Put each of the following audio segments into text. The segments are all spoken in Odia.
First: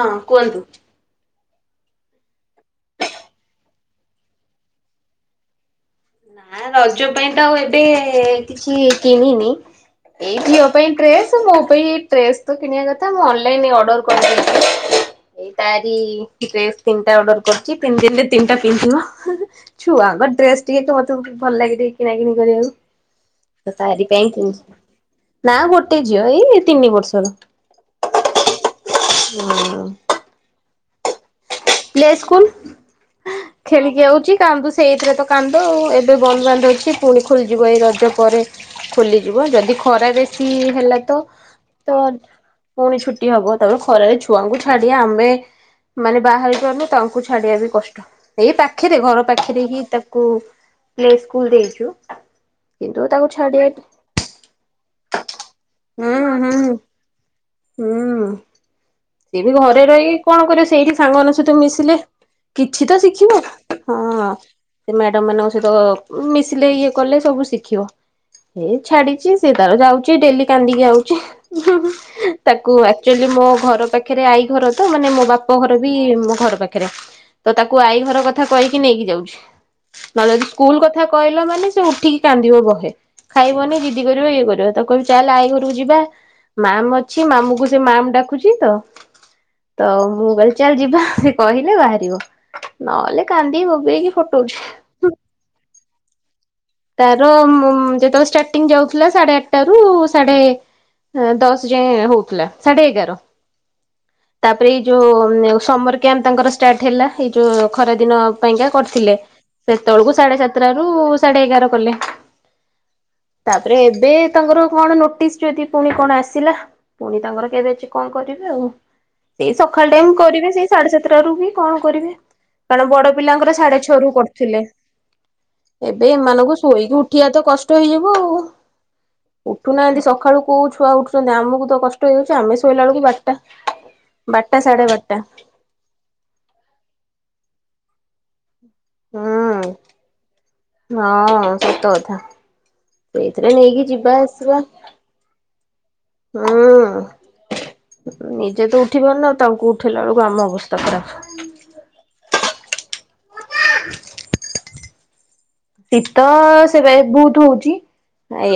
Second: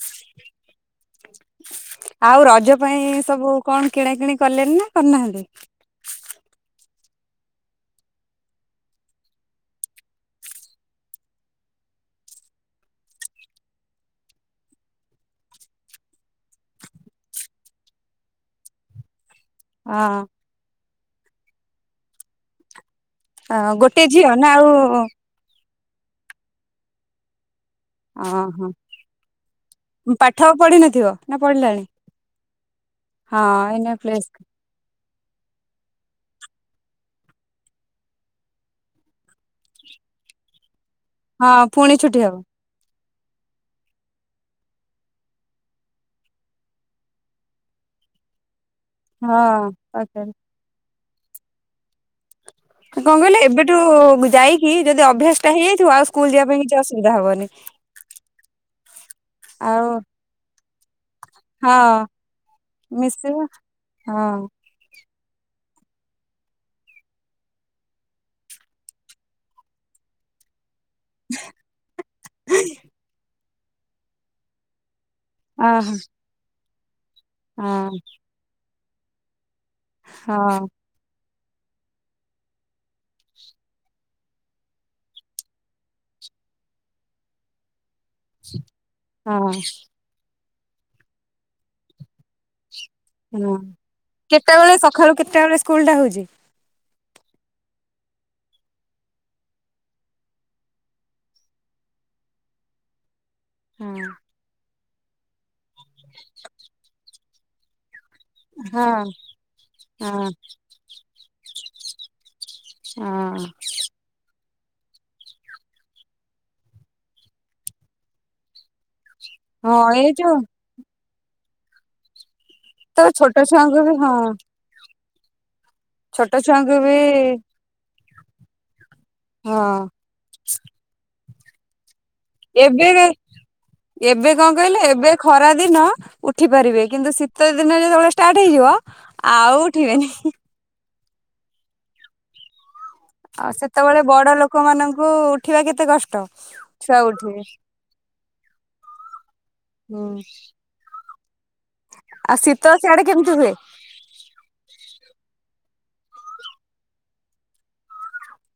ହଁ କୁଅନ୍ତୁ। ଆଉ ରଜ ପାଇଁ ସବୁ କଣ କିଣା କିିଣି କଲେନି ନା କରିନାହାନ୍ତି? ଆଁ ରଜ ପାଇଁ ତ ଆଉ ଏବେ କିଛି କିଣିନି। ଏଇ ଝିଅ ପାଇଁ ଡ୍ରେସ ମୋ ପାଇଁ ଏଇ ଡ୍ରେସ ତ କିଣିବା କଥା ମୁଁ ଅନଲାଇନ ଅଡର କରିଦେଇଚି। ଏଇ ତାରି ଡ୍ରେସ ତିନିଟା ଅର୍ଡର କରଚି ତିନି ଦିନରେ ତିନିଟା ପିନ୍ଧିବ। ଛୁଆ ହଁ ଙ୍କ ଡ୍ରେସ ଟିକେ ମତେ ଭଲ ଲାଗେ ଟିକେ କିଣା କିଣି କରିବାକୁ। ତ ଗୋଟେ ତାରି ଝିଅ ପାଇଁ ନା ଆଉ କିଣୁଚି ନା ଗୋଟେ ଝିଅ ଏଇ ତିନି ବର୍ଷର। ଅ ହଁ। [unintelligible] ପାଠ ପଢିିନଥିବ, ନା ପଢ଼ିଲାଣି? ପ୍ଲେ ସ୍କୁଲ, ଖେଳିକି ପ୍ଲେ ଆଉଛି କାନ୍ଦୁଛି ସେଇଥିରେ ତ କାନ୍ଦ ଆଉ, ଏବେ ବନ୍ଦ ବାନ୍ଧ ଅଛି ପୁଣି ଖୋଲିଯିବ ଏଇ ରଜ ପରେ। ଖୋଲିଯିବ, ଯଦି ଖରା ବେଶୀ ହେଲା ତ ହଁ ତ ଫୁଣି ଛୁଟି ହବ। ପୁଣି ଛୁଟି ହବ, ତାପରେ ଖରାରେ ଛୁଆଙ୍କୁ ଛାଡିବା ଆମେ ମାନେ ବାହାରି ପାରୁନୁ ତାଙ୍କୁ ଛାଡିବା ବି କଷ୍ଟ। ଏଇ ପାଖରେ ଘର ପାଖରେ ହଁ ହିଁ ତାକୁ ପାଖରେ ପ୍ଲେ ସ୍କୁଲ ଦେଇଛୁ। କଣ କିନ୍ତୁ ତାକୁ କହିଲେ, ଛାଡିବା ଏବେଠୁ ଯାଇକି ଯଦି ଅଭ୍ୟାସ ଟା ହେଇଯାଇଥିବ, ଆଉ ସ୍କୁଲ ହୁଁ ଯିବା ହୁଁ ପାଇଁ କିଛି ଅସୁବିଧା ହବନି। ହୁଁ। ସିଏ ବି ଘରେ ଆଉ ରହିକି କଣ କରିବ ସେଇଠି ସାଙ୍ଗମାନେ ତ ମିଶିଲେ ହଁ କିଛିତ ଶିଖିବ। ମିଶିବ ହଁ। ସେ ମ୍ୟାଡମ ମାନଙ୍କ ସହିତ ମିଶିଲେ ଇଏ କଲେ ସବୁ ଶିଖିବ। ଏଇ ଛାଡିଛି, ସେ ତାର ଯାଉଛି ଡେଲି କାନ୍ଦିକି ଆଉଛି, ହୁଁ ହୁଁ ତାକୁ ଆଚୁଅଲି ମୋ ଘର ପାଖେ ପାଖରେ ତ ଆଈ ଘର ତ, ମାନେ ମୋ ବାପ ଘର ଅହ ବି ମୋ ଘର ପାଖରେ। ତ ତାକୁ ହଁ ଆଈ ଘର କଥା କଥା କହିକି ନେଇକି ଯାଉଛି। ନହେଲେ ଯଦି ହଁ ସ୍କୁଲ କଥା କହିଲ ମାନେ ସେ ଉଠିକି କାନ୍ଦିବ ବହେ। ଖାଇବନି ଜିଦି କରିବ ଇଏ କରିବ, ତାକୁ କହିବି ଚାଲେ ଆଇ ଘରକୁ ଯିବା। ମ୍ୟାମ ଅଛି, ମାମୁକୁ ସେ ମ୍ୟାମ ଡା ରଖୁଛି ତ, ହଁ ତ ମୁଁ କହିଲି ଚାଲ ଯିବା, ସେ କହିଲେ ବାହାରିବ। ନହେଲେ ହୁଁ। କାନ୍ଦି ବୋବେଇକି ଫଟୋ ଉଠେ କେତେବେଳେ ସକାଳୁ କେତେ ବେଳେ ସ୍କୁଲ ଟା ହଉଛି? ତାର ଯେତେ ବେଳେ ଷ୍ଟାର୍ଟିଂ ଯାଉଥିଲା, ସାଢେ ଆଠଟା ରୁ ସାଢେ ହ ଦଶ ଯାଏଁ ହଉଥିଲା। ସାଢେ ଏଗାର ହଁ ତାପରେ ଏଇ ଯୋଉ, ସମର କ୍ୟାମ୍ପ ତାଙ୍କର ଷ୍ଟାର୍ଟ ହେଲା। ଏଇ ଯୋଉ ଖରା ଦିନ ପାଇଁକା ହଁ କରିଥିଲେ, ସେତେବେଳକୁ ହଁ ସାଢେ ସାତଟା ରୁ ସାଢେ ଏଗାର କଲେ। ହଁ ତାପରେ ଏବେ ତାଙ୍କର କଣ ନୋଟିସ୍ ଯଦି ପୁଣି କଣ ଆସିଲା, ପୁଣି ତାଙ୍କର କେବେ ଅଛି କଣ କରିବି ଆଉ। ସେଇ ହଁ ସକାଳ ଟାଇମ ଏଇ ଯୋଉ କରିବେ, ସେଇ ସାଢେ ସାତଟା ରୁ ବି କଣ କରିବେ? କାରଣ ତ ବଡ ଛୋଟ ପିଲାଙ୍କର ସାଢେ ଛୁଆଙ୍କୁ ବି ଛଅ ହଁ ରୁ କରୁଥିଲେ। ଏବେ ଛୋଟ ଏମାନଙ୍କୁ ଛୁଆଙ୍କୁ ବି ଶୋଇକି ଉଠିବା ତ କଷ୍ଟ ହେଇଯିବ ଆଉ। ହଁ ଉଠୁନାହାନ୍ତି ସକାଳୁ କୋଉ ଛୁଆ ଉଠୁଛନ୍ତି, ଆମକୁ ତ କଷ୍ଟ ହେଇଯାଉଛି ଆମେ ଶୋଇଲା ଏବେ ବେଳକୁ ବାରଟା। ଏବେ କଣ ବଟା କହିଲେ ସାଢ଼େ ଏବେ ବଟା। ଖରା ଦିନ ଉଠି ପାରିବେ, କିନ୍ତୁ ଶୀତ ଦିନ ଯେତେବେଳେ ଷ୍ଟାର୍ଟ ହେଇଯିବ, ଆଉ ହୁଁ ଉଠିବେନି। ହଁ ସତ କଥା। ସେଇଥିରେ ଆଉ ନେଇକି ସେତେବେଳେ ଯିବା ବଡ ଆସିବା ଲୋକ ମାନଙ୍କୁ ଉଠିବା କେତେ କଷ୍ଟ। ହୁଁ ଛୁଆ ଉଠିବେ ନିଜେ ତ ଉଠିପାରୁନ, ତାଙ୍କୁ ଉଠେଇଲା ହୁଁ ବେଳକୁ ଆମ ଅବସ୍ଥା ଖରାପ। ଆଉ, ଶୀତ ସିଆଡେ କେମିତି ହୁଏ? [inaudible] ଶୀତ ସେବେ ବହୁତୁ ହଉଛି।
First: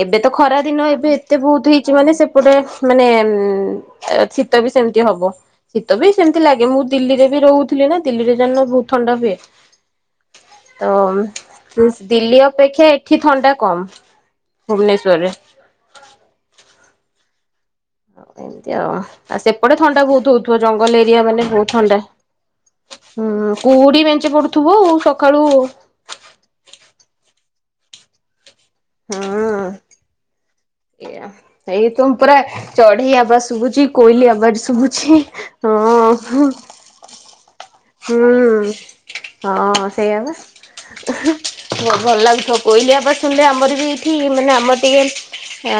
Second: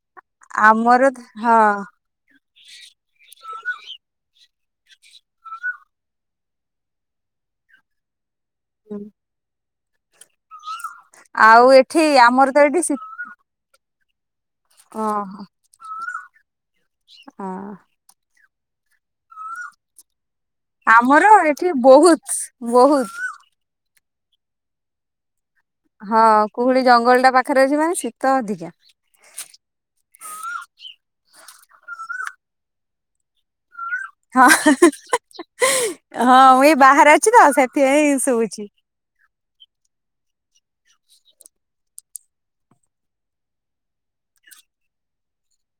ଏବେ ତ ଖରା ଦିନ, ଆମର ଏବେ ଏତେ ହଁ ବହୁତ ହେଇଛି ମାନେ ସେ ପଟେ ମାନେ ଶୀତ ବି ସେମିତି ହବ। ଶୀତ ବି ସେମିତି ଲାଗେ। ମୁଁ ଦିଲ୍ଲୀରେ ବି ରହୁ ଥିଲି ନା ଦିଲ୍ଲୀରେ ଜାଣିନ ବହୁତ ଥଣ୍ଡା ହୁଏ। ତ ଆଉ ଏଠି ଦିଲ୍ଲୀ ଆମର ତ ଅପେକ୍ଷା ଏଠି ଥଣ୍ଡା କମ। ଓହୋ ଭୁବନେଶ୍ୱରରେ। ହଁ। ଏମିତି ଆଉ, ଆଉ ସେପଟେ ଥଣ୍ଡା ବହୁତ ହଉ ଜଙ୍ଗଲ ଆମର ଏରିଆ ମାନେ ଏଠି ବହୁତ ଥଣ୍ଡା, ବହୁତ ହୁଁ। କୁହୁଡ଼ି ମେଞ୍ଚେ ପଡ଼ୁଥିବୁ ସକାଳୁ। ହଁ କୁହୁଡ଼ି ଜଙ୍ଗଲ ଟା ପାଖରେ ଅଛି ମାନେ ଶୀତ ଅଧିକା। ହଁ ଏୟା, ଏଇ ତୁମ ପୁରା ଚଢ଼େଇ ଆବାଜ ଶୁଭୁଛି। କୋଇଲି ହଁ ଆବାଜ ଶୁଭୁଛି ହଁ। ମୁଁ ଏଇ ବାହାରେ ଅଛି ତ ସେତ ହୁଁ, ହଁ ସେଇଆ ବା। ଭଲ ଲାଗୁଥିବ କୋଇଲି ଆବାଜ ଶୁଣିଲେ ଆମର ବି ଏଇଠି ମାନେ ଆମର ଟିକେ ଆ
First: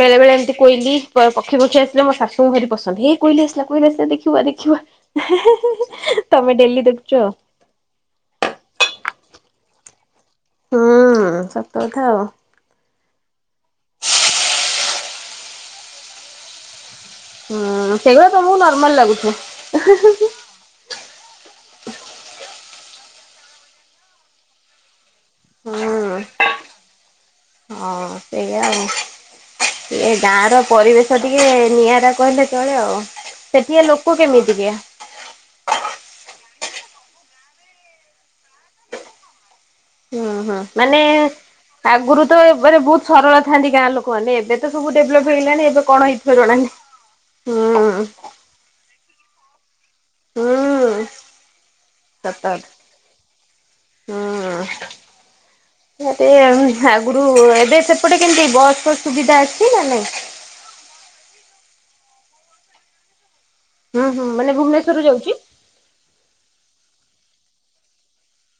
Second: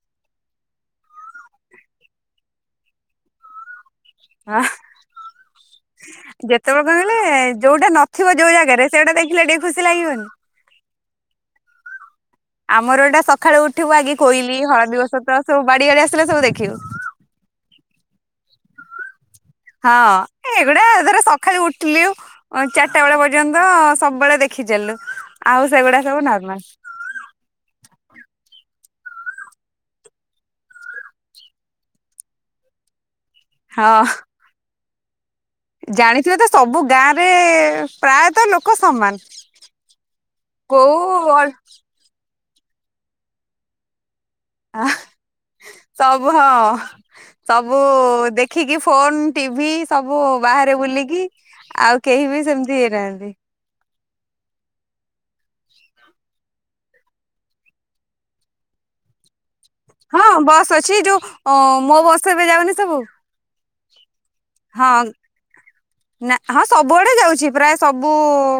ବେଳେ ବେଳେ ଏମିତି କୋଇଲି ପକ୍ଷୀ ଫକ୍ଷୀ ଆସିଲେ ମୋ ଶାଶୁଙ୍କୁ ଭାରି ପସନ୍ଦ। ହେ କୋଇଲି ଆସିଲା କୋଇଲି ଆସିଲା ଦେଖି ହଁ ଦେଖିବୁ ଆ ହେ ହେ। ଯେତେବେଳେ ମିଳିଲେ ଯୋଉଟା ନଥିବ ଯୋଉ ଜାଗାରେ ସେଇଟା ଦେଖିଲେ ଟିକେ ଖୁସି ଲାଗିବନି। ହୁଁ ସତ କଥା ଆଉ। ଆମର ଏଟା ସକାଳୁ ଉଠିବୁ ଆଗେ କୋଇଲି, ହଳଦୀ ବସନ୍ତ ସବୁ ବାଡି ଆଡ଼େ ଆସିଲେ ସବୁ ଦେଖିବୁ। ହୁଁ ସେଇ ଗୁଡ଼ା ତମକୁ ନର୍ମାଲ ଲାଗୁଥିବ। ହଁ। ଏ ଏଗୁଡା ଧର ସକାଳୁ ଉଠିଲୁ ଚାରିଟା ବେଳେ ପର୍ଯ୍ୟନ୍ତ ସବୁବେଳେ ଦେଖି ଚାଲିଲୁ। ଆଉ ହୁଁ ସେଗୁଡା ସବୁ ନର୍ମାଲ। ହଁ ସେଇଆ ଆଉ। ଏଇ ଗାଁ ର ପରିବେଶ ଟିକେ ନିଆରା କହିଲେ ଚଳେ ଆଉ। ସେଠିକା ହଁ। ଲୋକ କେମିତିକିଆ? ଜାଣିଥିବେ ତ ସବୁ ଗାଁରେ ପ୍ରାୟତଃ ଲୋକ ସମାନ। ହୁଁ ହୁଁ ମାନେ କୋଉ ଅଳ ଆଗରୁ ତ ଏ ବହୁତ ସରଳ ଥାଆନ୍ତି ଗାଁ ଲୋକମାନେ ଏବେ ତ ସବୁ ଡେଭଲପ ହେଇଗଲାଣି ଏବେ କଣ ସବୁ ହେଇଥିବ ଜଣା ନାହିଁ, ହଁ। ସବୁ ହୁଁ। ଦେଖିକି ଫୋନ ଟିଭି ସବୁ ବାହାରେ ହୁଁ ବୁଲିକି ଆଉ ସତ କେହି ବି କଥା। ସେମତି ହେଇନାହାନ୍ତି। ହୁଁ। ଏମେତି ଆଉ ଆଗରୁ ଏବେ ସେପଟେ କେମିତି ବସ ର ସୁବିଧା ଅଛି ନା ନାଇଁ? ହଁ ବସ୍ ଅଛି ଯୋଉ ମୋ ବସ୍ ଏବେ ଯାଉନି ସବୁ। ହଁ ହଁ ମାନେ ହଁ ଭୁବନେଶ୍ୱରରୁ ଯାଉଛି? ନା ହଁ ସବୁଆଡେ ଯାଉଛି ପ୍ରାୟ ସବୁ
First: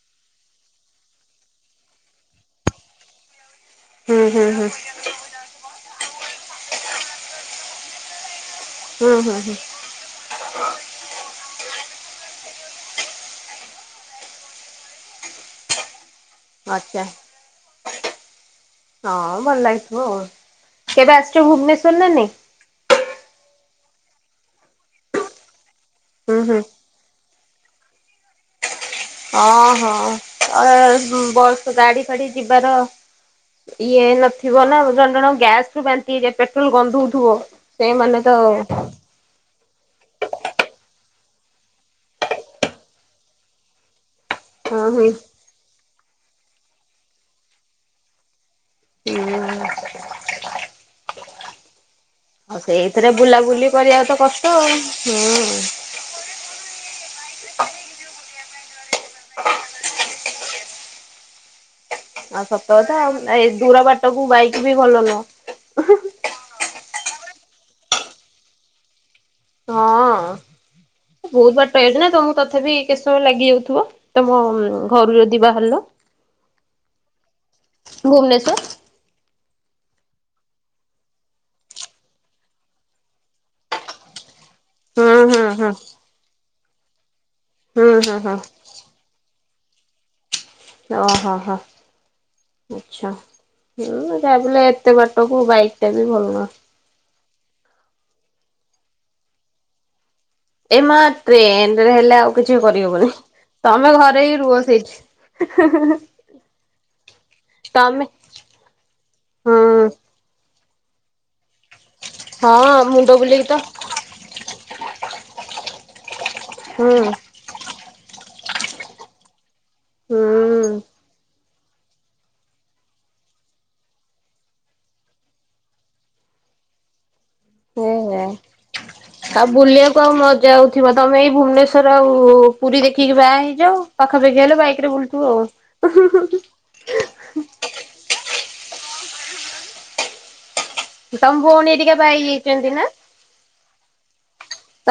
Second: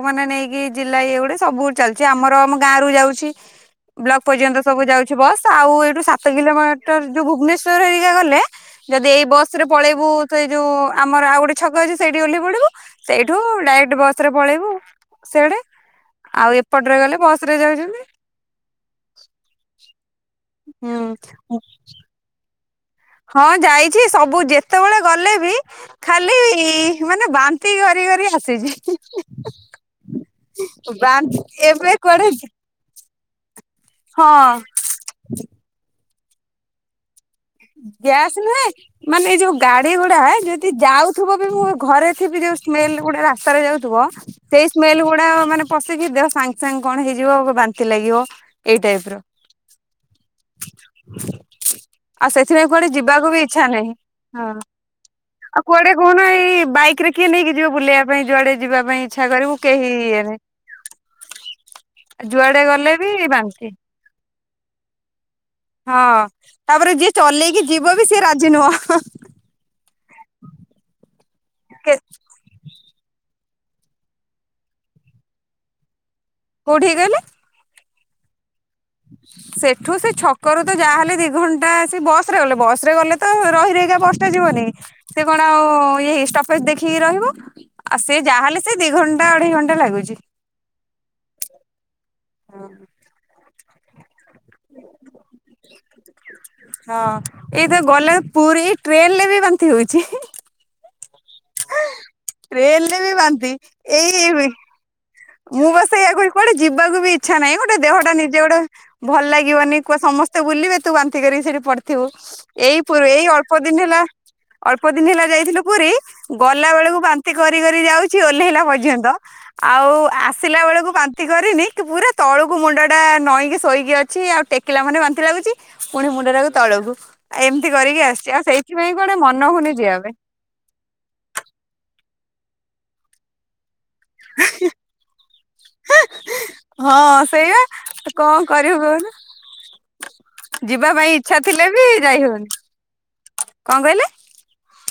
ମାନେ ନେଇକି ଜିଲ୍ଲା ଇଏ ଗୁଡେ ସବୁ ଚାଲିଛି ଆମର ଆମ ଗାଁ ରୁ ଯାଉଛି ବ୍ଲକ ହୁଁ ହୁଁ ପର୍ଯ୍ୟନ୍ତ ହୁଁ ସବୁ ଯାଉଛି ବସ। ଆଉ ଏଇଠୁ ସାତ କିଲୋମିଟର ଯୋଉ ଭୁବନେଶ୍ୱର ହେରିକା ଗଲେ ଯଦି ହୁଁ ଏଇ ହୁଁ ବସ ହୁଁ ରେ ପଳେଇବୁ ତ ଏଇ ଯୋଉ ଆମର ଆଉ ଗୋଟେ ଛକ ଅଛି। ସେଇଠି ଓହ୍ଲେଇ ପଡ଼ିବୁ ସେଇଠୁ ଡାଇରେକ୍ଟ ବସ ରେ ପଳେଇବୁ ସିଆଡ଼େ। ଆଉ ଏପଟରେ ଆଚ୍ଛା। ଗଲେ ବସ ରେ ଯାଉଛନ୍ତି। ହଁ ଭଲ ଲାଗିଥିବ ଆଉ କେବେ ଆସିଛ ହୁଁ ଭୁବନେଶ୍ଵର ନା ନାଇଁ? ହଁ ଯାଇଛି। ସବୁ ଯେତେବେଳେ ଗଲେ ବି ଖାଲି ହୁଁ ହୁଁ। ମାନେ ବା ନ୍ତି କରି କରି ଆସିଛି। ହଁ-ହଁ ଆ ବାନ୍ତି ବସ ଏବେ ଗାଡି କୁଆଡେ ଫାଡି ଯିବାର ଇଏ ହଁ ନଥିବ ନା, ଜଣେ ଜଣଙ୍କ ଗ୍ୟାସ ରୁ ବାନ୍ତି ହେଇଯାଏ ପେଟ୍ରୋଲ ଗନ୍ଧଉଥିବ। ସେଇମାନେ ଗ୍ୟାସ୍ ତ ନୁହେଁ ମାନେ ଏଇ ଯୋଉ ଗାଡ଼ି ଗୁଡ଼ା ଯଦି ଯାଉଥିବ ବି ମୁଁ ଘରେ ଥିବି ଯୋଉ ସ୍ମେଲ ଗୁଡ଼ା ରାସ୍ତାରେ ଯାଉଥିବ ସେଇ ହଁ ସ୍ମେଲ ହୁଁ। ଗୁଡ଼ା ମାନେ ପଶିକି ଦେହ ସାଙ୍ଗେ ସାଙ୍ଗେ କଣ ହେଇଯିବ ବାନ୍ତି ଲାଗିବ ଏଇ ଟାଇପ ର। [unintelligible] [unintelligible] ଆଉ ସେଥିପାଇଁ କୁଆଡେ ସେଇଥିରେ ଯିବାକୁ ବି ଇଚ୍ଛା ବୁଲାବୁଲି ନାହିଁ କରିବା ତ ହଁ କଷ୍ଟ ଆଉ। ହୁଁ। ଆଉ କୁଆଡ଼େ। କହୁନ ଏଇ ବାଇକ୍ ରେ କିଏ ନେଇକି ଯିବ ବୁଲେଇବା ପାଇଁ ଯୁଆଡେ ଯିବା ପାଇଁ ଇଚ୍ଛା କରିବୁ କେହି ଇଏ ନାଇ। [unintelligible] ଆଉ ସତ କଥା ଏ ଦୂର ବାଟକୁ ବାଇକ୍ ବି ଭଲ ନୁହଁ। ହଁ ତାପରେ ଯିଏ ଚଲେଇକି ଯିବ ବି ସିଏ ରାଜି ନୁହଁ। ହଁ ବହୁତ ବାଟ ହେଇଚି ନା। ତଥାପି କେତେ ସମୟ ଲାଗି ଯାଉଥିବ ତମ ଘରୁ ଯଦି ବାହାରିଲ। କୋଉଠି କି କହିଲେ। ଭୁବନେଶ୍ୱର। [unintelligible] ସେଠୁ ସେ ଛକରୁ ତ ଯାହାହେଲେ ଦି ଘଣ୍ଟା ସେ ବସ ରେ ଗଲେ ବସ ରେ ଗଲେ ତ ରହିି ରହି କି ବସ ଟା ଯିବନି କି। ସେ କଣ? ହଁ ହଁ। ଇ ଷ୍ଟପେଜ୍ ଦେଖିକି ରହିବ ଆଉ ହୁଁ ସେ ହୁଁ ଯାହାହେଲେ ସେ ଦି ଘଣ୍ଟା ଅଢେଇ ଘଣ୍ଟା ଲାଗୁଛି। ଓହୋ ହୋ ଆଛା ହଁ ତା। ଏତେ ବାଟକୁ ବାଇକ୍ ଟା ବି ଭଲ ନୁହଁ। ହଁ ଏଇ ତ ଗଲେ ପୁରୀ ଟ୍ରେନ୍ ରେ ବି ବାନ୍ତି ହଉଛି। ଏ ମା ଟ୍ରେନ୍ ରେ ହେଲେ ଆଉ କିଛି ଟ୍ରେନ ରେ କରିହବନି ବି ବାନ୍ତି ତମେ ଘରେ ହି ରୁହ ଏଇ ସେଇଠି। ମୁଁ ବା ସେହାୟକୁ କୁଆଡେ ଯିବାକୁ ବି ଇଚ୍ଛା ନାହିଁ ଗୋଟେ ତମେ ଦେହଟା ନିଜେ ଗୋଟେ ଭଲ ଲାଗିବନି ହୁଁ କୁ ସମସ୍ତେ। ସମସ୍ତେ ବୁଲିବେ ତୁ ବାନ୍ତି କରିକି ସେଠି ପଡିିଥିବୁ ହଁ ଏଇ ପ ମୁଣ୍ଡ ଏଇ ବୁଲେଇକି ତ ଅଳ୍ପ ଦିନ ହେଲା। ଅଳ୍ପ ଦିନ ହେଲା ଯାଇଥିଲୁ ପୁରୀ ଗଲା ହୁଁ ବେଳକୁ ବା। କରି କରି ଯାଉଛି ଓହ୍ଲେଇଲା ପର୍ଯ୍ୟନ୍ତ ଆଉ ଆସିଲା ହୁଁ ବେଳକୁ ବାନ୍ତି କରିନି କି ପୁରା। ତଳୁକୁ ମୁଣ୍ଡଟା ନଈଁକି ଶୋଇକି ଅଛି ଆଉ ଟେକିଲା ମାନେ ବାନ୍ତି ଲାଗୁଛି। ପୁଣି ମୁଣ୍ଡ ଟାକୁ ତଳକୁ ଆଉ ଏମିତି କରିକି ହେ ଆସିଛି ଆଉ ସେଇଥିପାଇଁ କୁଆଡେ ମନ ହଉନି ଯିବାକୁ। ଯାଉଥିବ ତମେ ଏଇ ଭୁବନେଶ୍ଵର ଆଉ ପୁରୀ ଦେଖିକି ବାହା ହେଇଯାଉ। ପାଖାପାଖି ହେଲେ ବାଇକ୍ ରେ ବୁଲଥିବୁ ଆଉ। ହଁ ସେଇଆ କଣ କରିବୁ କହୁନୁ। ଯିବା ପାଇଁ ତମ ଇଚ୍ଛା ଥିଲେ ଭଉଣୀ ବି ହେରିକା ବାହା ଯାଇ ହଉନି ହେଇଯାଇଛନ୍ତି ନା? କଣ କହିଲେ?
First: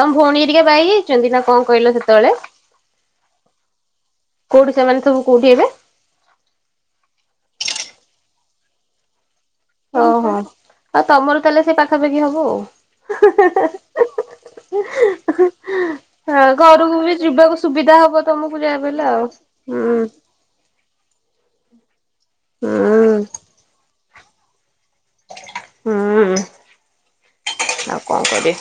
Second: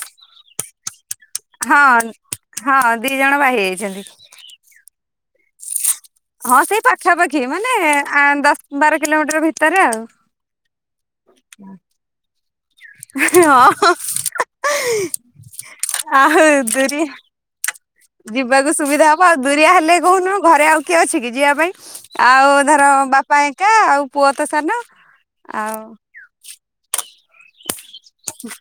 ତମ ଭଉଣୀ ଘରିକା ବାହା ହେଇଯାଇଚନ୍ତି ନା। କଣ କହିଲ ହଁ ସେତେବେଳେ ହଁ ଦି ଜଣ ବାହା ହେଇଯାଇଛନ୍ତି। କୋଉଠି ସେମାନେ ସବୁ କୋଉଠି ଏବେ। ହଁ ସେଇ ପାଖାପାଖି ମାନେ ଦଶ ବାର କିଲୋମିଟର ଭିତରେ। ଆଉ। ଓହୋ ଆଉ ତମର ତାହେଲେ ସେ ପାଖାପାଖି ହବ ଆଉ। ହଁ। ଆଉ ହଁ ଘରକୁ ଦୁରିଆ ବି ଯିବାକୁ ସୁବିଧା ହବ ତମକୁ ଯିବାକୁ ଯାହା ବି ହେଲେ ସୁବିଧା ହବ ଆଉ ଦୁରିଆ ହୁଁ ହେଲେ କହୁନୁହ ଘରେ ଆଉ। କିଏ ଅଛି କି ଯିବା ପାଇଁ ଆଉ ହୁଁ ଧର ବାପା ଏକା ଆଉ ପୁଅ ତ ସାନ ଆଉ। ହୁଁ ଆଉ କଣ କରିବି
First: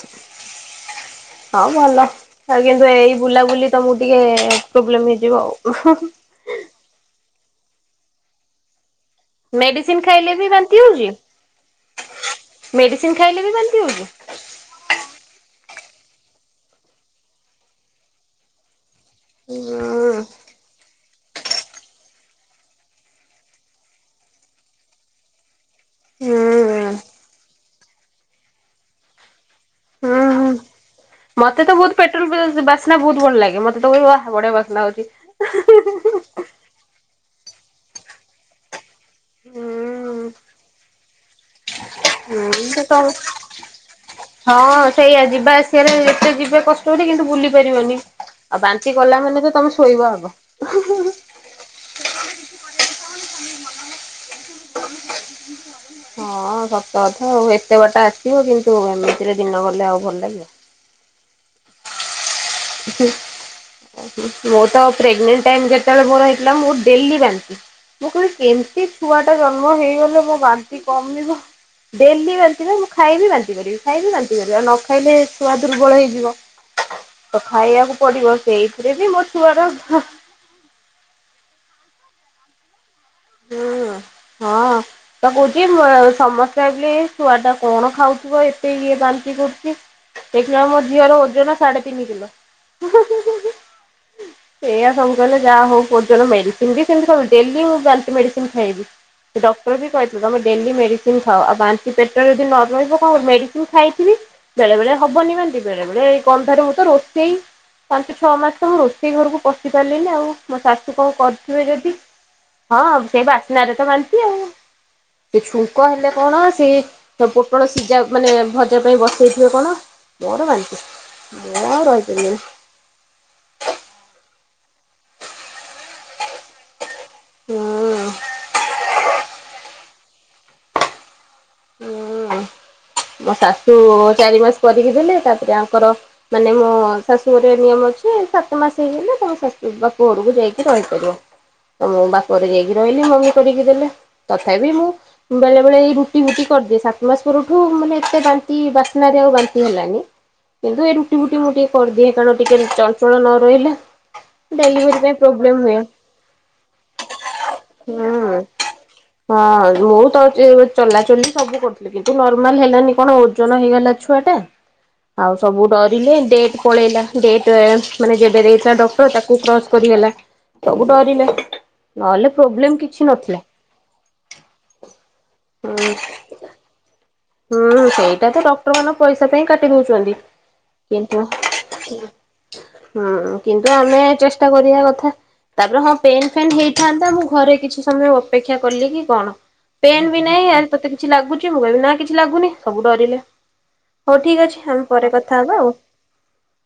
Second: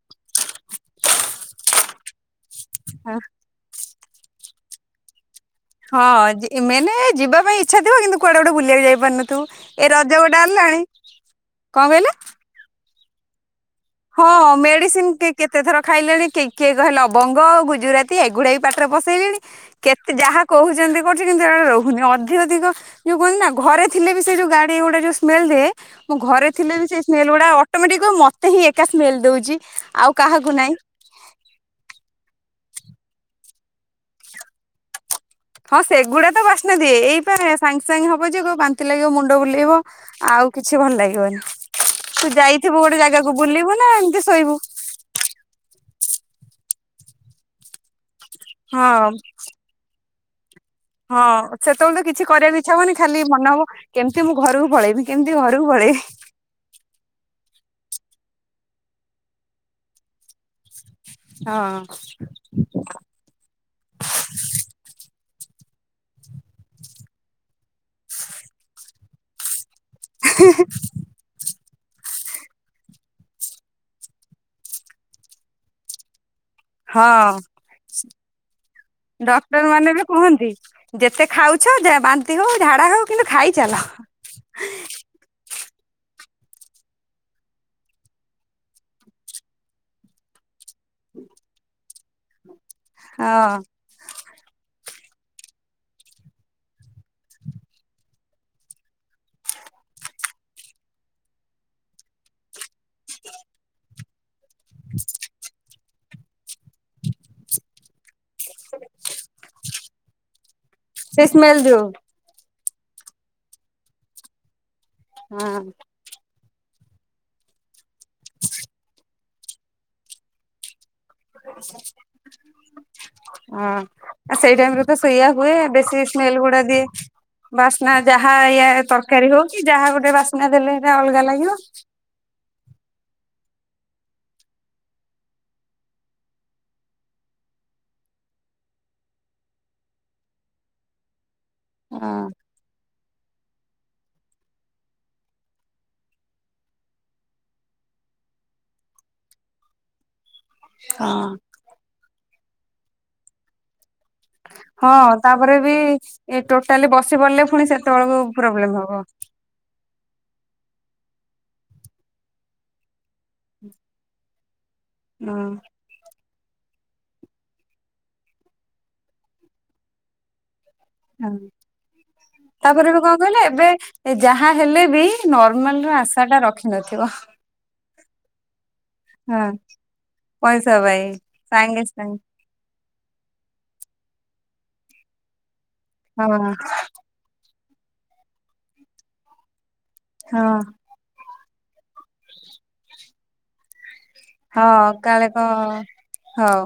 ହଉ ଭଲ। ଆଉ କିନ୍ତୁ ଏଇ ବୁଲାବୁଲି ତମକୁ ଟିକେ ପ୍ରୋବ୍ଲେମ ହେଇଯିବ ଆଉ। ହଁ ମେଏନ୍ ଯିବା ପାଇଁ ଇଚ୍ଛା ଥିବ କିନ୍ତୁ କୁଆଡେ ଗୋଟେ ବୁଲିବାକୁ ଯାଇପାରୁନିବ। ତୁ ଏ ମେଡିସିନ ରଜ ଖାଇଲେ ଗୋଟେ ବି ବାନ୍ତି ଆଣିଲନି କଣ କହିଲେ। ମେଡ଼ିସିନ୍ ଖାଇଲେ ବି ବାନ୍ତିି ହେଉଛି। ହଁ ମେଡିସିନ କେତେ ଥର ଖାଇଲେଣି କି କିଏ କହିଲେ ଲବଙ୍ଗ ଆଉ ଗୁଜୁରାତି। ନ୍ତି ଏଗୁଡା ବି ପାଟିରେ ପଶେଇଲେଣି ହୁଁ କେତେ ଯାହା କହୁଛନ୍ତି କହୁଛି କିନ୍ତୁ ଏ ରହୁନି ଅଧିକ ଧିକ ଯୋଉ କୁହନ୍ତି ନା ଘରେ ଥିଲେ ବି ସେ ଯୋଉ ଗାଡି ଗୁଡ଼ା ଯୋଉ ସ୍ମେଲରେ ମୁଁ ହୁଁ ଘରେ ଥିଲେ ବି ସେ ସ୍ମେଲ ଗୁଡା ଅଟୋମେଟିକ କହିବ ମତେ ହିଁ ଏକା ସ୍ମେଲ ଦଉଛି ଆଉ ହୁଁ। କାହାକୁ ନାହିଁ। ମତେ ତ ବହୁତ ପେଟ୍ରୋଲ ବା ବାସ୍ନା ବହୁତ ଭଲ ଲାଗେ। ମତେ ତ ୱାହ ବଢିଆ ବାସ୍ନା ହଉଛି। ହଁ ସେଗୁଡା ତ ବାସ୍ନା ଦିଏ ଏଇ ପା ସାଙ୍ଗେ ସାଙ୍ଗେ ହବ ଯ କହିବୁ ବାନ୍ତି ଲାଗିବ ମୁଣ୍ଡ ମୁଣ୍ଡ ବୁଲେଇବ ଆଉ କିଛି ଭଲ ଲାଗିବନି। ତୁ ହୁଁ ଯାଇଥିବୁ ହୁଁ ଗୋଟେ ତ ଜାଗାକୁ ବୁଲିବୁ ନା ଏମିତି ଶୋଇବୁ। ହଁ ସେଇଆ ଯିବା ଆସିବାରେ ଏତେ ଯିବେ କଷ୍ଟକରି କିନ୍ତୁ ବୁଲି ପାରିବନି ଆଉ ବାନ୍ତି ହଁ କଲା ମାନେ ତ ତମେ ଶୋଇବା ଆଗ। ହଁ ସେତେବେଳେ ତ କିଛି କରିବାକୁ ଇଚ୍ଛା ହବନି ଖାଲି ମନେ ହବ କେମିତି ମୁଁ ଘରକୁ ପଳେଇବି କେମିତି ଘରକୁ ପଳେଇବି। ହଁ ସତ କଥା ଆଉ ଏତେ ବାଟ ଆସିବ କିନ୍ତୁ ଏମିତିରେ ଦିନ ଗଲେ ଆଉ ଭଲ ଲାଗିବ। ହଁ। ଉହୂ। ମୋର ତ ପ୍ରେଗନେଣ୍ଟ ଟାଇମ୍ ଯେତେବେଳେ ମୋର ହେଇଥିଲା, ମୁଁ ଡେଲି ବାନ୍ତି। ମୁଁ କହିଲି କେମିତି ଛୁଆ ଟା ଜନ୍ମ ହେଇଗଲେ ମୋ ବାନ୍ତି କମିବ। ଡେଲି ବାନ୍ତିି ପା। ମୁଁ ଖାଇବି ବାନ୍ତି କରିବି ଖାଇବି ବାନ୍ତିି କରିବି ଆଉ ନ ଖାଇଲେ ଛୁଆ ଦୁର୍ବଳ ହେଇଯିବ। ହଁ ତ ଖାଇବାକୁ ପଡିବ ସେଇଥିରେ ବି ମୋ ଡକ୍ଟର ମାନେ ଛୁଆର ବି କୁହନ୍ତି। ଯେତେ ଖାଉଛ ଯା ବାନ୍ତି ହଉ ଝାଡା ହଉ କିନ୍ତୁ ଖାଇଚାଲ ହୁଁ ହଁ। ତ କହୁଛି ମୁ ସମସ୍ତେ ଭାବିଲେ ଏ ଛୁଆଟା କଣ ଖାଉଥିବ ଏତେ ଇଏ ବାନ୍ତି କରୁଚି। ଦେଖିଲାଳୁ ମୋ ଝିଅର ଓଜନ ସାଢେ ତିନି କିଲୋ। ହଁ। ସେଇଆ ସବୁ କହିଲେ ଯାହା ହଉ ଓଜନ ମେଡ଼ିସିନ୍ ବି ସେମତି ଖାଉ ଡେଲି ମୁଁ ବା ମେଡ଼ିସିନ୍ ଖାଇବି। ଡକ୍ଟର ବି କହିଥିଲେ ତମେ ଡେଲି ମେଡିସିନ୍ ଖାଅ ଆଉ ବାନ୍ତ କି ପେଟରେ ଯଦି ନ ରହିବ କଣ ମେଡିସିନ୍ ଖାଇଥିବି ବେଳେବେଳେ ହବନି ବାନ୍ତି ବେଳେବେଳେ ଏଇ ଗନ୍ଧରେ ମୁଁ ତ ରୋ ସେଇ ପାଞ୍ଚ ଛଅ ମାସ ତ ମୁଁ ରୋଷେଇ ଘରକୁ ପଶି ପାରିଲିନି ଆଉ। ମୋ ଶାଶୁ କଣ ସେ ସ୍ମେଲ କରିଥିବେ ଯୋଉ ଯଦି ହଁ ସେଇ ବାସ୍ନା ରେ ତ ବାନ୍ତି ଆଉ। ସେ ହଁ। ଛୁଙ୍କ ହେଲେ କଣ ସେ ପୋ ପୋଟଳ ସିଜା ମାନେ ଭଜା ପାଇଁ ବସେଇଥିବେ କଣ ମୋର ବାନ୍ତି। ମୁଁ ଆଉ ରହିପାରିବିନି। ହଁ ସେଇ ଟାଇମରେ ତ ସେଇଆ ହୁଏ, ବେଶୀ ସ୍ମେଲ୍ ଗୁଡା ଦିଏ। ବାସ୍ନା ହୁଁ ଯାହା ଏୟା ତରକାରୀ ହଉ କି ଯାହା ଗୋଟେ ବାସ୍ନା ଦେଲେ ଏଇଟା ଅଲଗା ଲାଗିବ। ହୁଁ ମୋ ଶାଶୁ ଚାରି ମାସ କରିକି ଦେଲେ ତାପରେ ଆଙ୍କର ମାନେ ମୋ ଶାଶୁ ଘରେ ନିୟମ ଅଛି ସାତ ମାସ ହେଇଗଲେ ତମ ଶାଶୁ ବାପ ଘରକୁ ଯାଇକି ରହିପାରିବ। ତ ମୁଁ ବାପଘରେ ଯାଇକି ରହିଲି ମମି କରିକି ଦେଲେ। ତଥାପି ମୁଁ ବେଳେ ବେଳେ ଏଇ ରୁ ଟି ଫୁଟି କରିଦିଏ ସାତମାସ ପରଠୁ ମାନେ ଏତେ ବାନ୍ତି ବାସ୍ନାରେ ଆଉ ବାନ୍ତି ହେଲାନି। କିନ୍ତୁ ଏ ରୁଟି ହଁ ଫୁଟି ମୁଁ ଟିକେ କରିଦିଏ କାରଣ ଟିକେ ଚଞ୍ଚଳ ନ ରହିଲେ ହଁ ଡେଲିଭରି ପାଇଁ ପ୍ରୋବ୍ଲେମ ତାପରେ ବି ହୁଏ ଏ ଟୋଟାଲି ବସି ପଡିଲେ ପୁଣି ସେତେବେଳକୁ ହୁଁ। ପ୍ରୋବ୍ଲେମ୍ ହବ। ହଁ ମୁଁ ତ ଚ ଚଲାଚଲି ସବୁ କରୁଥିଲି କିନ୍ତୁ ନର୍ମାଲ ହେଲାନି କଣ ଓ ଜନ ହେଇଗଲା ଛୁଆଟା ଆଉ ସବୁ ଡର ରିଲେ ଡେଟ୍ ପଳେଇଲା ଡେଟ୍ ମାନେ ଯେବେ ଦେଇଥିଲା ଡକ୍ଟର ତାକୁ କ୍ରସ୍ କରିଗଲା। ସବୁ ଡରିଲେ ହଁ ନହେଲେ ପ୍ରୋବ୍ଲେମ୍ ତାପରେ ବି କିଛି କଣ କହିଲେ ନଥିଲା। ଏବେ ଯାହା ହେଲେ ବି ନର୍ମାଲ ହୁଁ ର ଆଶା ଟା ରଖିନଥିବ। ହୁଁ ସେଇଟା ତ ଡକ୍ଟର ମାନେ ପଇସା ହଁ ପାଇଁ କାଟି ଦଉଚନ୍ତି। ପଇସା ପାଇଁ ସାଙ୍ଗେ ସାଙ୍ଗ। ହୁଁ କିନ୍ତୁ ଆମେ ଚେଷ୍ଟା କରିବା କଥା ତାପରେ ହଁ ପେନ୍ ଫେନ୍ ହେଇଥାନ୍ତା ମୁଁ ଘରେ କିଛି ସମୟ ଅପେକ୍ଷା କଲି କି କଣ ପେନ୍ ବି ନାହିଁ ଆ ହଁ ତତେ କିଛି ଲାଗୁଛି ମୁଁ କହିଲି ନା କିଛି ଲାଗୁନି ସବୁ ଡରିଲେ ହଉ ଠିକ୍ ଅଛି ଆମେ ହଁ ପରେ କାଳେ କଥା ହବା ଆଉ। କଣ ହଉ।